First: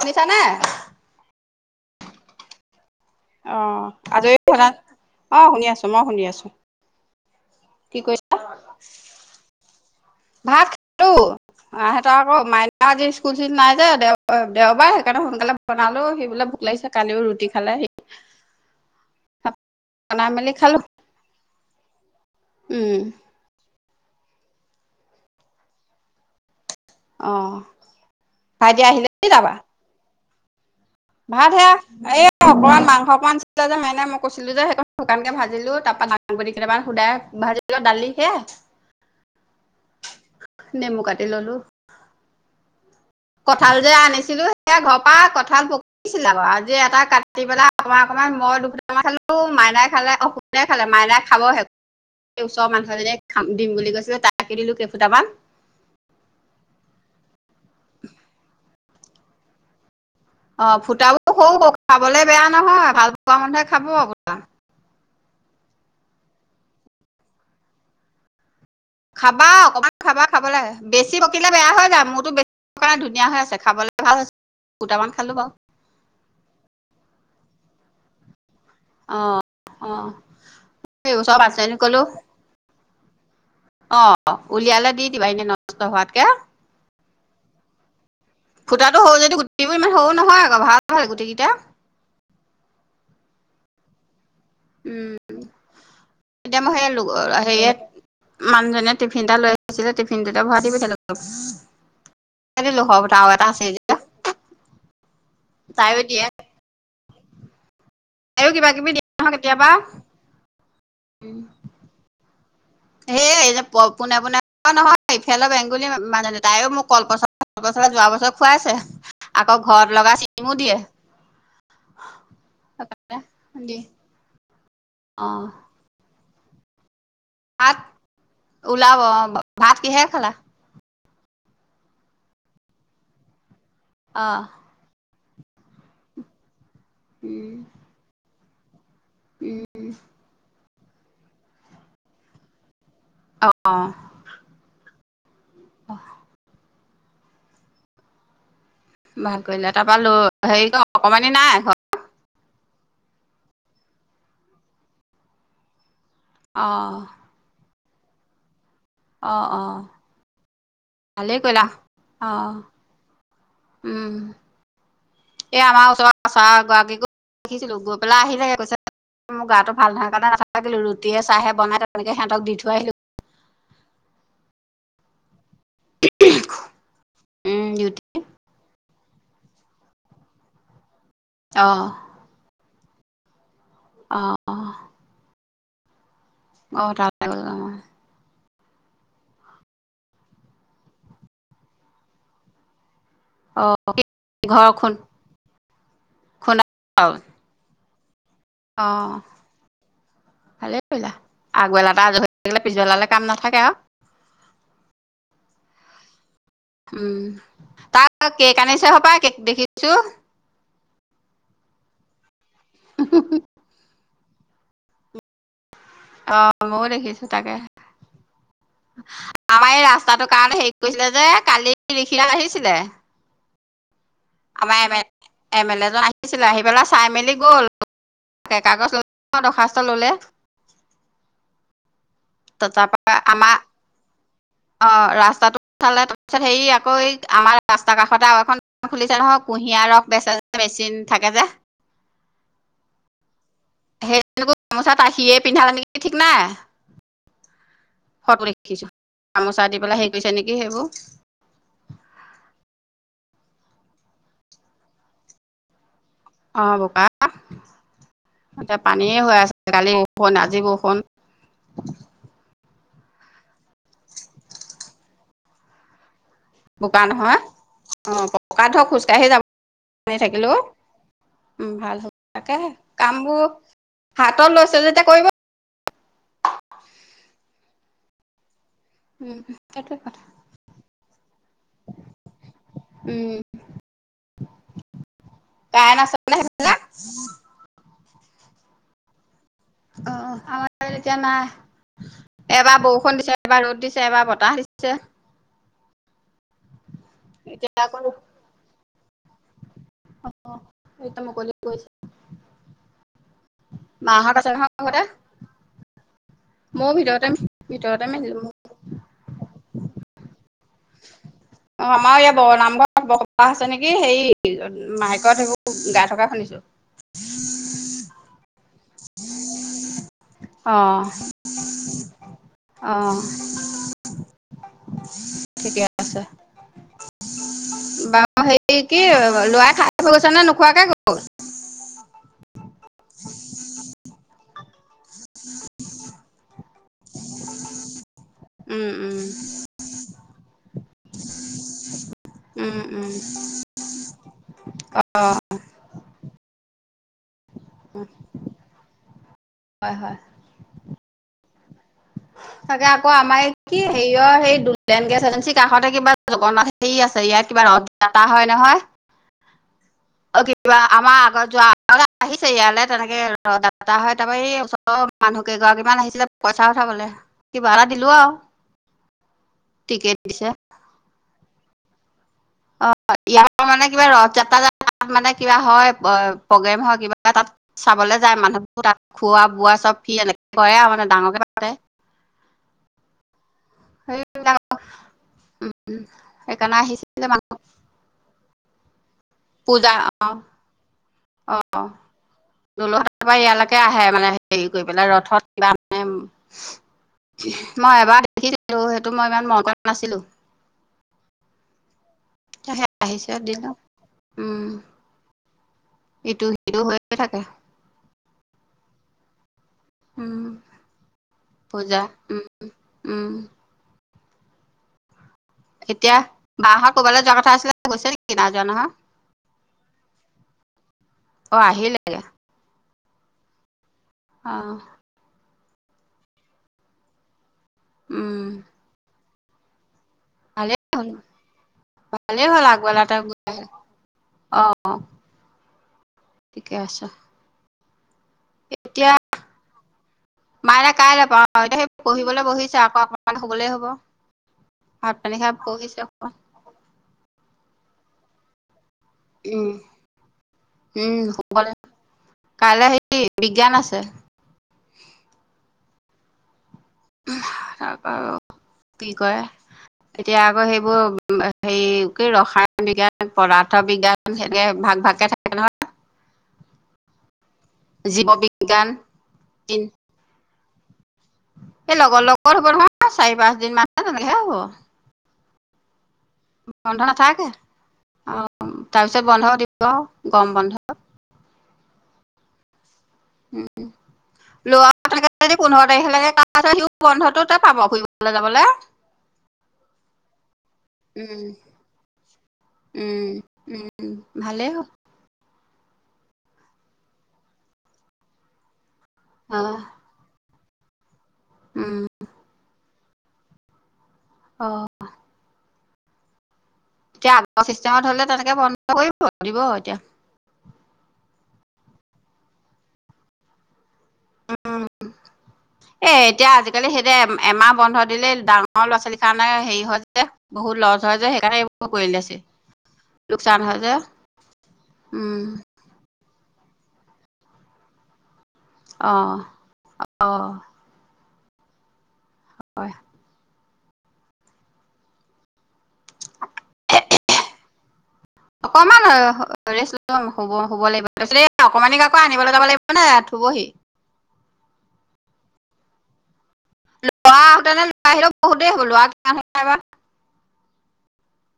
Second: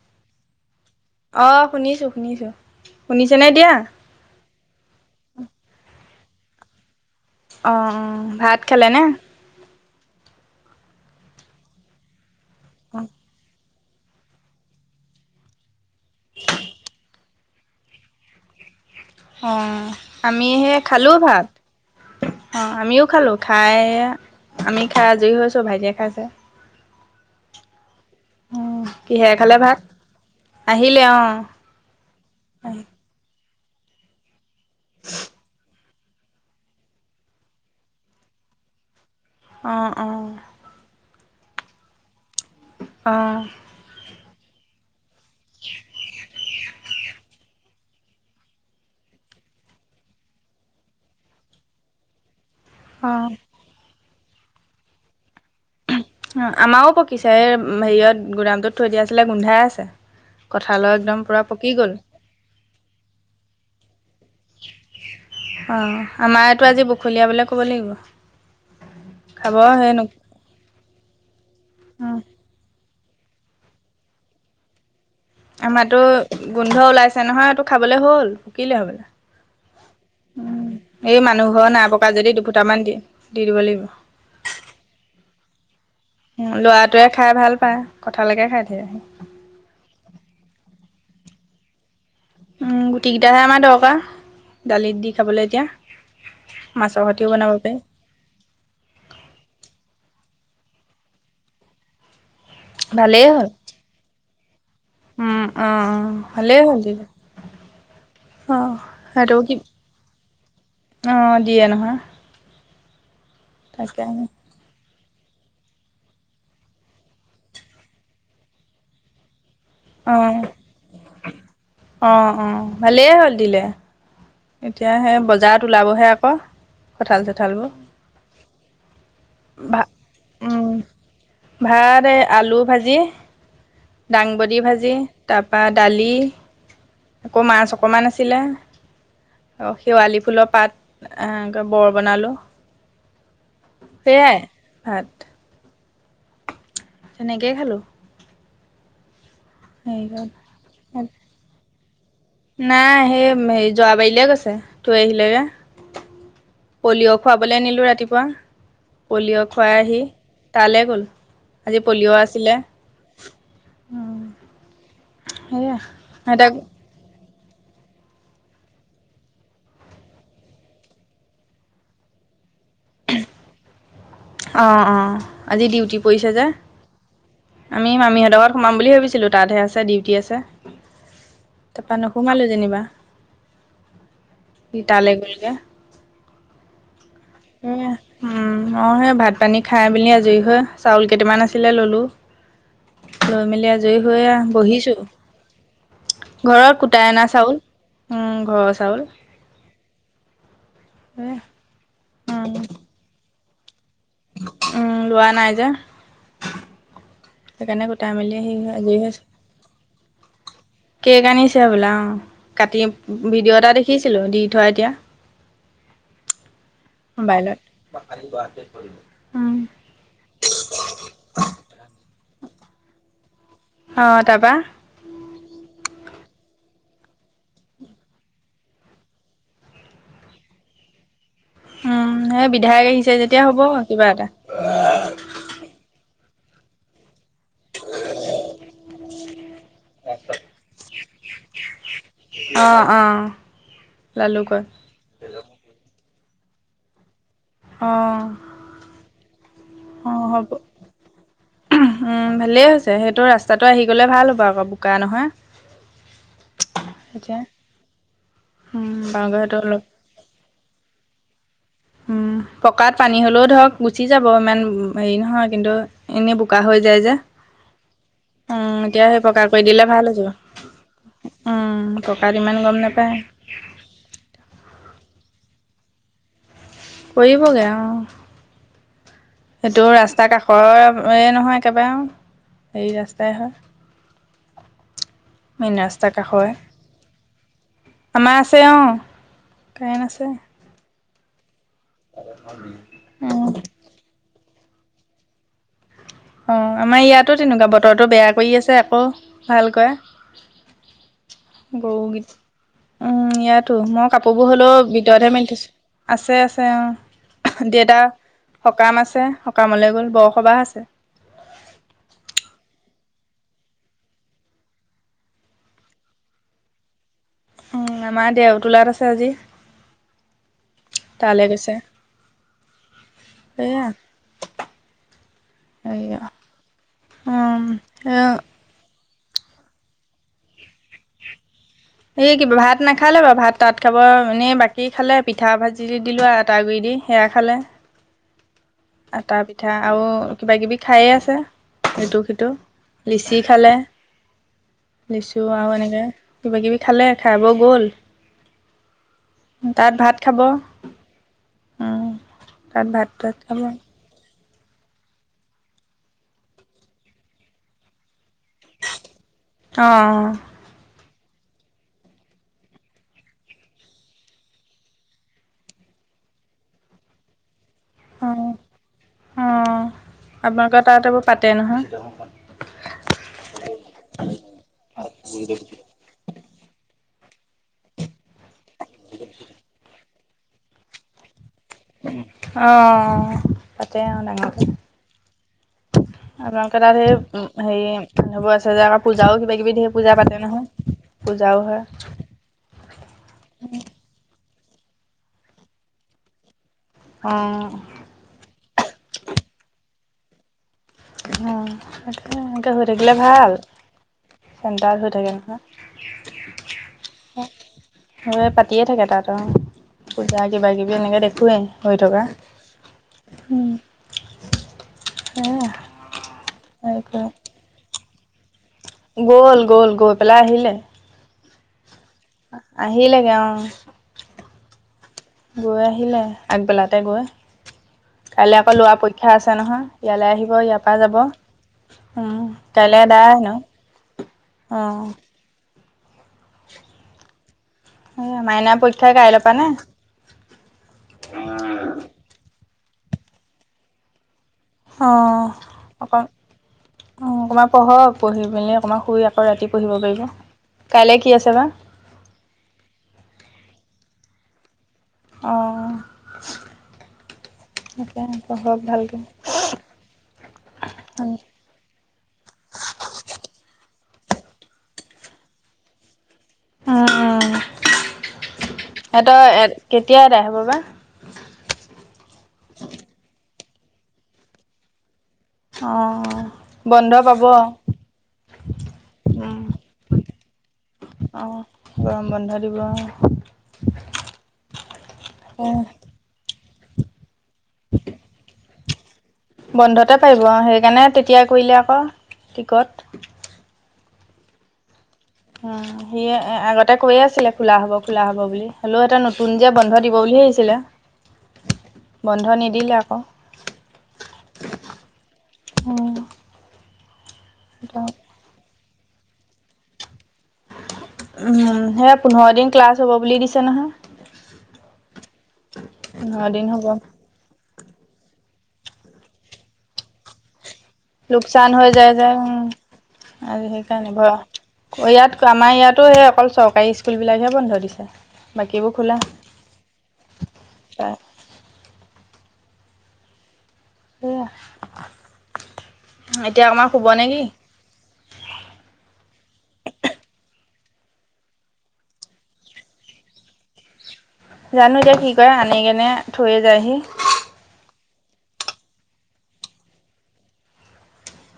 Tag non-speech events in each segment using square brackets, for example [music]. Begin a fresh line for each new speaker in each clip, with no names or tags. শুনিছা নে?
অ', শুনিছো, শুনিছো। শুনিছেনে এতিয়া
অ', আজৰি হ'লা? অ', শুনি আছোঁ, মই শুনি আছোঁ।
অ', ভাত খালে নে?
ভাত খালোঁ, এহেঁতেৰ আকৌ মাইনা
অঁ
আজি স্কুল [unintelligible] নাই সেয়া দেও- দেওবাৰ, সেইকাৰণে সোনকালে বনালো, সি বোলে ভোক লাগিছে, কালিও ৰুটি খালে সি।
অ',
বনাই
আমি
মেলি খালো।
সেই খালোঁ ভাত। অ,
উম,
আমিও খালো, খাই এয়া আমি খাই আজৰি হৈছো, ভাইটিয়ে খাইছে।
অ',
অঁ
ভাইটি আহিলে [unintelligible]
কিহেৰে
তা পা?
খালে ভাত আহিলে অঁ
ভাত হেয়া এই অকমান মাংস অকমান [unintelligible] যে, মানে মই কৈছোঁ যে, সেই শুকানকে ভাজিলোঁ, তাপা [unintelligible] কেইটামান শুদাই ভাজিলোঁ, দালি সেয়াই।
অ', অ'।
এ ললো।
অঁ অঁ
কঁঠাল যে আনিছিলো সেয়া ঘৰৰ পৰা কঁঠাল পকিছিলে আকৌ আজি এটা কাটি পেলাই অকণমান, অকণমান মই দুুফুটামান খালোঁ, মাইনাই খালে অ' সোনদাই খালে মাইনাই খাব হে। এই ওচৰৰ মানুহ এজনিয়ে
অঁ
খাম, দিম বুলি কৈছিলে তাইক দিলোঁ কেইফুটামান।
অ' আমাও পকিছে এই হেৰিয়ত গুদামটোত থৈ দিয়া আছিলে গোন্ধাই আছে।
অ'
কঁঠালৰ একদম
ফুটাবোৰ
পূৰা
সৰু
পকি
সৰু
গ'ল
খাবলে বেয়া নহয় ভাল পোৱা মানুহে খাব।
অ' আমাৰ এটো আজি বখলীয়াবলে ক'ব লাগিব।
খাবা
খাব সেই
অকণমান
ন
খাবা, খাব লাগে। বেছি পকিলে বেয়া হৈ যায়।
অঁ
মোৰতো বেছি পোৰা ধুনীয়া হৈ আছে খাবলে ভাল হৈছে। ফুটামান খালো বাৰু
আমাটো গোন্ধ ওলাইছে, নহয় সেটো খাবলে হ'ল। কিলে হ'বলা।
অ অ
উ, এই
ওচৰৰ
মানুহ ঘৰৰ
পাচনি
নাই
কলো
পকা যদি দুফুটামান দি দি দিব লাগিব
অ' উলিয়ালে দি দিবা এনেই নষ্ট হোৱাতকে।
ল'ৰাটোৱে খাই ভাল পায় কঁঠালকে খাই থাকে সি
ফুটাটো সৰু যদিও গুটিবোৰ ইমান সৰু নহয় আকৌ ভাল। ভাল গুটিগিতা।
উম গুটি গিতাহে আমাৰ দৰকাৰ। দালিত দি
উম
খাবলৈ এতিয়া।
এতিয়া মই সেই
মাছৰ হতিও বনাব
হেৰিয়াত
পাৰি।
মানুহজনে টিফিন এটা লৈ আহিছিলে টিফি টিফিনটোতে ভৰাই দি পঠিয়ালো অলপ। [unintelligible]
ভালেই
আও এটা
হ'ল
আছেই যেতিয়া।
উম অ' অ' ভালেই হ'ল দিলি।
তাইও কিবা কিবি দিয়ে
অ'
নহয়
আৰু কি
কেতিয়াবা
অ' দিয়ে নহয়।
হেই এই যে প
তাকে
পোনে পোনে ঘৰ নহয় ইফাল বেংগুলী মা-মানুহজনী। তাইও মোক কলপচলা চলপচলা যোৱা বছৰ খুৱাইছে। আ অ' ঘৰত লগা
অ
ছিমো দিয়ে।
অ' অ' ভালেই হ'ল দিলে।
দি
এতিয়া হে
অ
বজাৰত ওলাবহে আকৌ। কঁঠাল চঠালবোৰ,
ভাত ওলাব অ ভাত
ভা,
কিহে খালা
উম। ভাত এই আলু ভাজি,
অ
দাংবডী ভাজি।
উম
[unintelligible] আৰু শেৱালি ফুলৰ পাত এ বৰ বনালোঁ।
অ'
ভাত।
অহ।
তেনেকেই খালোঁ।
ভাল কৰিলে তাপা ল হেই ক অকণমানি নাই ঘৰত?
নাই।
অ
পলিঅ' খুৱাবলৈ নিলো ৰাতিপুৱা।
অ
পলিঅ'
অ
খুৱাই আহি তালৈ গ'ল।
ভালেই কৰিলা
আজি পলিঅ'
অ
আছিলে।
উম। এ
সেয়া
আমাৰ ওচৰৰ আছা
সিহঁতক
গৰাকিকো দেখিছিলো গৈ পেলাই আহিলেগে কৈছে মোৰ গাটো ভাল নহয় কাৰণে নাথাকিলো। ৰুটিয়ে চাহে বনাই তেনেকে সিহঁতক দি থৈ আহিলো
অ', অ। আজি ডিউটি পৰিছে যে
উম
আমি
ডিউটি
মামিহঁতৰ ঘৰত সোমাম বুলি ভাবিছি ছিলো তাতহে আছে ডিউটি আছে।
অ
তাপা নোসোমালো যেনিবা।
অ অ
সি তালে গ'লগে।
অ' তা
এয়াহ, উ। উম মই হে ভাত পানী খাই মেলি আজৰি হৈ চাউল কেইটামান আছিলে ল'লো লৈ
অ অ
মেলি আজয়ী হৈ এয়া
ঘৰ খুন
বহিছোঁ।
খুন্দা
ঘৰত কুটাই অনা চাউল। উম ঘৰৰ
অ'
চাউল
ভালেই কৰিলা আগবেলাটা আজৰি হৈ
উম
থাকিলে পিছবেলালে কাম নাথ তাকে আওঁ।
উম লোৱা নাই যে।
উ'ম
সেইকাৰণে গোটাই
তাত
মেলি আহি
কেক আনিছে
আজৰি
হপাই
হৈছে
কেক দেখিছোঁ।
কেক আনিছে বোলা। অ', কাটিম ভিডিঅ' এটা দেখিছিলো দি থওঁ এতিয়া।
অ' মইও দেখিছো তাকে।
মোবাইলত উম,
আমাৰ এই ৰাস্তাটোৰ কাৰণে হেৰি কৰিছিলে যে কালি এইখিলা আহিছিলে।
অ' তাবা
এমে লে জন আহিছিলে আহি পেলাই চাই -মেলি গ'ল। তাই কাগজ লক দৰখাস্ত ল'লে।
উম এই বিধায়ক
তাৰ
আহিছে
পৰা
যেতিয়া
আমাৰ
হ'ব কিবা এটা।
পিছত হেৰি আকৌ আমাৰ ৰাস্তাৰ কাষতে আৰু এখন খুলিছে নহয়। কুঁহিয়াৰ ৰস বেচা বেচিন থাকে যে।
অ', অ',
সেই
লালুকত
লগত গামোচাত আহিয়ে পিন্ধালে নেকি ঠিক নাই?
অ',
ফটো দেখিছো, গামোচা দি পেলাই হেৰি
অ',
কৰিছে
হ'ব।
নেকি সেইবোৰ।
উ'ম, ভালেই হৈছে সেইটো ৰাস্তাটো আহি গ'লে ভাল হ'ব আকৌ বোকা নহয়।
অ' বোপা
এতিয়া।
তাতে
উম,
পানীয়ে হৈ আছে
বাওঁগাইটো অলপ
কালি বৰষুণ, আজি বৰষুণ।
বোকাত পানী হলেও ধৰক গুচি যাব ইমান হেৰি নহয় কিন্তু- এনেই বোকা হৈ যায় যে,
অ পকাত ধৰ
উ'ম এতিয়া সেই
খোজকাঢ়ি যাব
পকা কৰি দিলে ভাল হৈ
পানী
যাব।
থাকিলেও উ'ম ভাল হ'ব,
পকাত ইমান
তাকেহে
গম নাপায়
কাম বোৰ হাতত লৈছে, যেতিয়া কৰিব।
কৰিব গে, অ'।
উম
সেইটো
সেইটোৱে কথা
ৰাস্তা কাষৰ, হেৰি নহয় একবাৰে আও। সেই
উম
ৰাস্তাই হয়। মেইন
কাৰেণ্ট
ৰাস্তা
আছেনে
কাষৰে।
সেইফালে
আমাৰ আছে, অ', কাৰেণ্ট
অ
আছে।
আমাৰ ইয়াত এতিয়া নাই এবাৰ বৰষুণ দিছে,
উম
এবাৰ ৰ'দ দিছে, এবাৰ বতাহ দিছে।
অ' আমাৰ ইয়াতো তেনেকুৱা,
এতিয়া আকৌ
বতৰটো
অ
বেয়া কৰি আছে, আকৌ ভালকৈ।
এতিয়া মুকলি কৰিছে
বড়ো গীত, উ'ম, ইয়াতো মই
মাহঁত আছে
কাপোৰবোৰ
নহয়
হলেও
ঘৰতে
ভিতৰতহে মেলি থৈছোঁ। আছে, আছে।
ময়ো ভিতৰতে
অ', দেউতা
ভিতৰতে মেলিলো
সকাম আছে সকামলৈ গ'ল বৰসভা আছে। [unintelligible]
অ', আমাৰ ইয়াত বৰ নামঘৰত বসবাহ আছে নেকি, সেই মাইকত সেইবোৰ গায় থকা শুনিছোঁ।
উ'ম, আমাৰ দেওতোলাত আছে আজি।
অ'।
তালৈ গৈছে
অ'।
সেয়া
ঠিকে
সেয়া
আছে,
উম
বাও হেৰীত কি লৰাই খায় গৈছে নে, নোখোৱাকে ক'ত গ'ল?
এই কিবা ভাত নাখালে হব, ভাত তাত খাব এনেই বাকী সি খালে। পিঠা ভাজিৰে দিলো আতা গুৰি দি সেয়া খালে।
উম উম
আটা, পিঠা আৰু কিবা কিবি খায়ে আছে। ইটো - সিটো
উম উম
লিচি খালে। লিচু আৰু এনেকে কিবা -কিবি খালে খাব গ'ল। তাত
হয়
ভাত
হয়
খাব। উম
তাকে
তাত
আকৌ
ভাত তাত
আমাৰ
খাব অ
কি হেৰি ও অ' সেই প্লান গেছ এজেঞ্চিৰ কাষতে কিবা জগন্নাথ হেৰি আছে ইয়াত কিবা অভ্যাস হয়, নহয় অ', কিবা আমাৰ আ যোৱা আহিছে। ইয়ালৈ তেনেকে দাদা হয়, তাৰ এই ওচৰৰ মানুহ কেইগৰাকীমান আহিছিলে, পইচা খাবলে কিবা এটা দিলো
অ
আও
অ
টিকেট দিছে।
আপোনালোকৰ তাত এইবোৰ পাতে নহয়।
অ' ইয়াত মানে কিবা ৰথ যাত্ৰা তাত মানে কিবা হয়, প্ৰগ্ৰেম হয় কিবা তাত চাবলৈ যায় মানুহে তাত খোৱা বোৱা চব ফ্ৰী। এনেকে খুৱায় মানে ডাঙৰকে পাতে।
আহ পাতে অ'
সেইবিলাক
ডাঙকৈ।
সেইকাৰণে
আপোনালোকে তাত সেই
আহিছিলে
উ
মানুহ
হেৰি মানুব আছে যে, পূজাও কিবা কিবি ধে পূজা পাতে নহয়। পূজাও
অ
হয়
দুলহাটৰ পৰা ইয়ালৈকে আহে মানে হেৰি কৰি পেলাই ৰথত কিবা মেম
অ
মই এবাৰ দেখিছিলো সেইটো মই ইমান মন কৰা নাছিলো।
অ সে এনেকে হৈ
সেয়া
থাকিলে
আহিছে
ভাল।
দিনত উম
চেন্তাৰ হৈ থাকে নহয়
ইটো সিটো হৈয়ে থাকে
গ প। দিয়ে থাকে তাত অ। পূজা
উম
কিবা কিবি এনেকে দেখোৱেই হৈ
পূজা
থকা।
উম উম
উ।
এতিয়া বাঁহত ক'বালে
সেয়া
যোৱা কথা আছিলে গৈছে নেকি নাই যোৱা নহয়।
গ'ল গ'ল গ' পেলাই আহিলে,
অ আহিলে,
আহিলে গে অ'
আহ!
গৈ আহিলে আগবেলাতে গৈ
উম
কাইলৈ আকৌ লৰা পৰীক্ষা আছে নহয়। ইয়ালৈ আহিব
ভালেই
ইয়াৰ পৰা
হ'ল
যাব,
ভালেই
উম
হ'ল আগবেলাতে
তলেদনো
অ
অম
ঠিকে আছে।
মাইনা পৰীক্ষা
এতিয়া
কাই লপা নে?
মায়ে অকমান শুবলে হ'ব। ভাত পানী
অ'
খাই পঢ়িছে
অক অ'
অকণমান
অকণমান পঢ়ক পঢ়ি মেলি অকণমান, শুই আকৌ
উম
ৰাতি পহিব পাৰিব,
উম
কাইলৈ কি
শুব
আছে, বা?
কাইলৈ সে বিজ্ঞান আছে।
অ'
তাৰপা
তাকে
অ'
পঢ়ক
কি
ভালকে
কৰে, এতিয়া আকৌ সেইবোৰ হেৰি কি ৰসায়ন বিজ্ঞান পদাৰ্থ বিজ্ঞান। সেনেকে ভাগ ভাগকে থাকে নহ,
উম উম
জীৱ বিজ্ঞান
সিহতৰ
তিন,
কেতিয়া এটা হ'ব বা,
এই লগৰ লগৰ হ'ব নহয় চাৰি পাঁচ দিন মান তেনেকে হ'ব,,
অ'
বন্ধ
পাব।
নাথাকে,
অ',
অ' তাৰপিছত বন্ধ দিব আও গৰম বন্ধ।
অ' গৰম বন্ধ দিব আও।
উ লৰাও থাকে যদি, পোন্ধৰ তাৰিখ লেকে লাগে ত সিও বন্ধটোত, তাতে পাব ফুৰিবলৈ যাবলৈ,
বন্ধতে পাৰিব সেইকাৰণে তেতিয়া
উম
কৰিলে আকৌ টিকট,
উম উম ভালেই হ'
উম সি আগতে কৈয়ে আছিলে খোলা হ'ব খোলা হ'ব বুলি। হেল্ল' এটা নতুন
হ'ল
যে
অ
বন্ধ দিব বুলি ভাবিছিলে
উম
বন্ধ নিদিলে, অ'
অ'
আহ!
এতিয়া আগ চিষ্টেমত হলে তেনেকে বন্ধ কৰিব দিব এতিয়া,
উম সেয়া পোন্ধৰ দিন ক্লাছ হ'ব বুলি দিছে নহয়।
উ এ
পোন্ধৰ
এতিয়া
দিন হ'ব।
আজিকালি সেইতিয়া এমাহ বন্ধ দিলেই ডাঙৰ, ম ল'ৰা ছোৱালীৰ কাৰণে হেৰি হয় যে বহুত লৰ
লোকচান হৈ যায় যে উ,
লোকচান
আজি
হয় যে
সেইকাৰণে ব
উম
ইয়াত আমাৰ ইয়াতো সেই, অকল চৰকাৰী স্কুলবিলাকহে বন্ধ দিছে বাকীবোৰ
অ
খোলা।
অ হয়।
য়া এতিয়া আমাক শুব নেকি?
অকমান হব হ'ব লাগিব তাৰপিছত এই অকমানিক আকৌ আনিবলৈ যাব লাগিব নে শুবহি
জানো এতিয়া কি কৰে আনি গেনে থৈয়ে যায়হি
বাহিৰত বহুত দেৰি হ'লো আৰু বাৰ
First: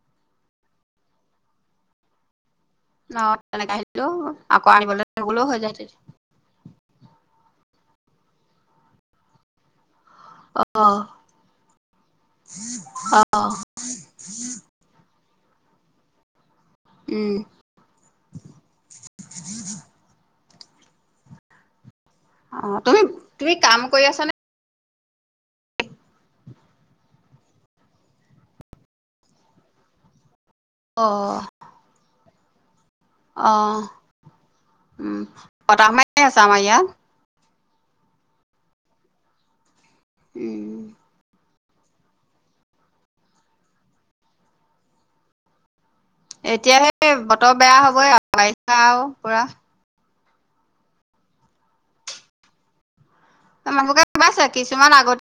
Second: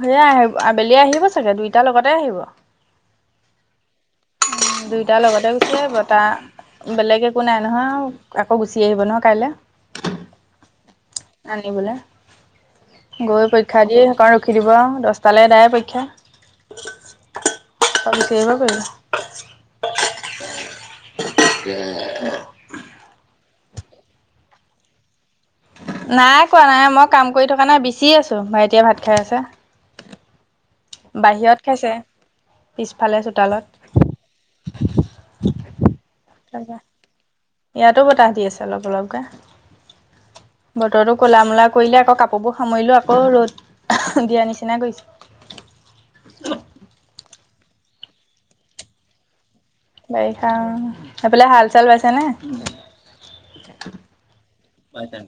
সেয়াই আহিব আবেলি আহিব চাগে দুইটাৰ লগতে আহিব।
অহ, তেনেকা আহিলেও আকৌ
উ
আনিবলৈ
দুইটাৰ
নগলেও
লগতে
হৈ যায়
গুচি
তেতিয়া
বতাহ বেলেগ একো নাই। নহয় আকৌ গুচি আহিব নহয় কাইলে।
অ
আনিবলে,
অ
গৈ পৰীক্ষা দি সেইকাৰণে ৰখি দিব দহ তালে দাই অপেক্ষা।
উম
তাল সেইবা পছ এ
অহ', তুমি, তুমি কাম কৰি আছানে?
নাই কোৱা নাই মই কাম কৰি থকা নাই বিচি আছোঁ ভাইটিয়ে ভাত খাই আছে।
অ
বাহিৰত খাইছে। পিছফালে চোতালত
অহ', উম' বতাহ মাৰি আছে আমাৰ
তাৰপা
ইয়াত।
ইয়াতো বতাহ দি আছে অলপ অলপকে,
উম,
বতৰতো কলা মলা কৰিলে আকৌ কাপোৰবোৰ সামৰিলো, আকৌ ৰ'দ দিয়াৰ নিচিনা কৰিছে।
এতিয়াহে বতৰ বেয়া হবই আৰু বাৰিষা আৰু পুৰা।
বাৰিষা এইফালে হাল চাল বাইছে নে
মানুহকে ভ পাইছে কিছুমান আগত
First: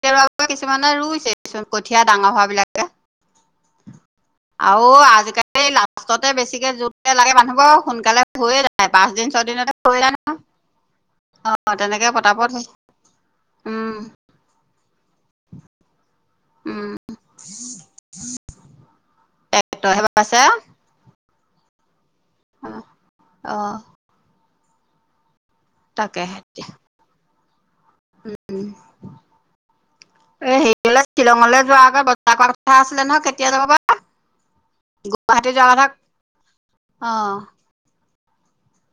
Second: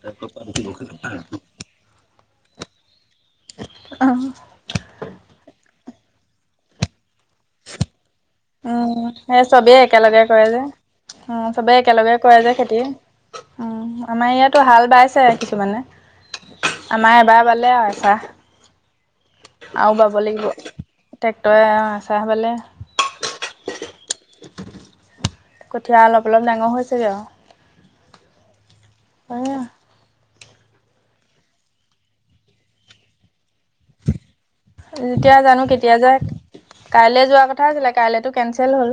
কিছুমানে ৰুইছে কিছুমান কঠীয়া ডাঙৰ হোৱা বিলাকে
উম
আৰু আজিকালি লাষ্টতে বেছিকে জোত লাগে মানুহবোৰ সোনকালে হৈয়ে যায়
উম
পাঁচ দিন
সেই
ছয় দিনতে
চবেই
হৈ যায় ন।
একেলগে কৰে যে উ
অ',
চবে
তেনেকে
একেলগে কৰে
পতাপত
যে খেতি উ
উম,
আমাৰ ইয়াতো হাল বাইছে কিছুমানে ৷
উম,
আমাৰ এবাৰ বালে আৰু এছাহ ৷ আৰু
ট্ৰেক্টৰহে
বাব
বাইছে
লাগিব ট্ৰেক্টৰে চাহবলে
অ'।
কঠীয়া অলপ
তাকেহে
অলপ
এতিয়া
ডাঙৰ হৈছেগে আৰু [unintelligible]
এ হেৰি হলে শ্বিলঙলৈ যোৱা আগত বজাৰ কৰা কথা আছিলে নহয় কেতিয়া যাবা
যেতিয়া জানো কেতিয়া যাই কাইলে
অ',
যোৱা কথা আছিলে কাইলেতো কেঞ্চেল হ'ল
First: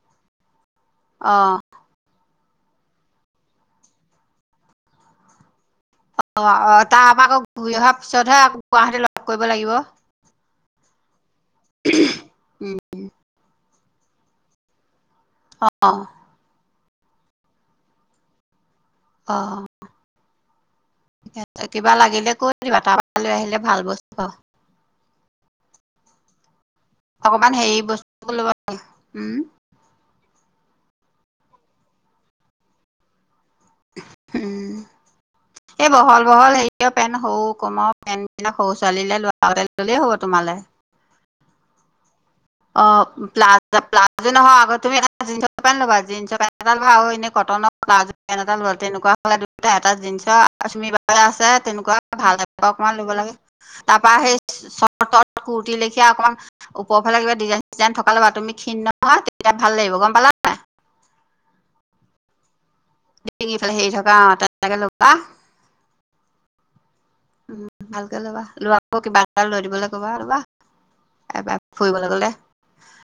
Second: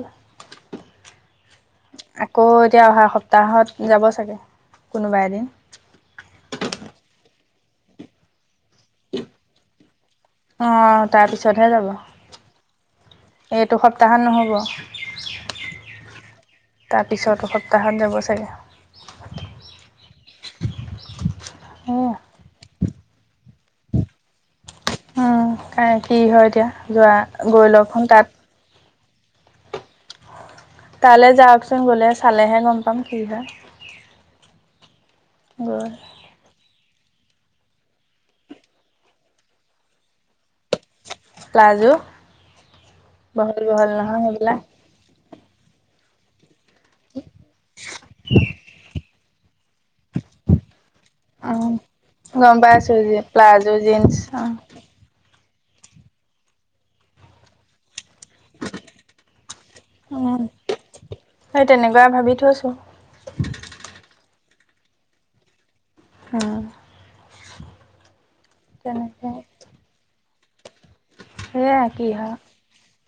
অ',
আকৌ এতিয়া অহা সপ্তাহত যাব চাগে কোনোবা এদিন
অ' অ' তাৰপৰা আকৌ ঘূৰি অহাৰ পিছতহে আকৌ গুৱাহাটী লগ কৰিব লাগিব
অঁ তাৰপিছতহে যাব এইটো সপ্তাহত নহ'ব
অ
তাৰপিছতো সপ্তাহত যাব চাগে
িকছে কিবা
উম,
লাগিলে কৈ দিবা তাৰপ লৈ আহিলে ভাল বস্তু
উম কা কি হয় এতিয়া যোৱা
অকমান
গৈ
হেৰি
লওকচোন তাত
বস্তু লব ল উম
তালৈ যাওকচোন গলে চালেহে গম পাম কি হয়
উম
গৈ
এই বহল বহল হে পেণ্ট সৰু কমৰ পেণ্টবিলাক সৰু ছোৱালীলৈ লোৱাগতে ল'লেই হ'ব তোমালৈ
প্লাজু
অ' প্লাজো প্লাজো হোৱা
সেইবিলাক
আগ তুমি এটা জিনস পেন ল'বা জিনস পেন এডাল বাউ এনেই কটনৰ প্লাজু পেন এটা লোৱা তেনেকুৱা হলে দুটা এটা জিনস তুমি আছে
উম,
তেনেকুৱা ভাল এ
গম পাইছো
অকমান লব লাগে
প্লাজো
তাৰপা
জীন্স
সেই
অঁ
চৰ্টত কুৰ্তি লেখিয়া অকমান ওপৰ ফালে কিবা জাইন ডিজাইন থ গম পালাবা তুমি ক্ষীণ নহয় তেতিয়া ভাল লাগিব গম পালান
উম
নাই
সেই তেনেকুৱা ভাবি থৈছো
ফালে হেৰি থকা অ তাতকে ল'বা।
অঁ
উম ভালকে ল'ৰাক লৌ কিবা এটা লৈ দিবলৈ কবা ৰ'বা। এ
সেয়াই
ফুৰিব
কি
লাগল দে
হয়।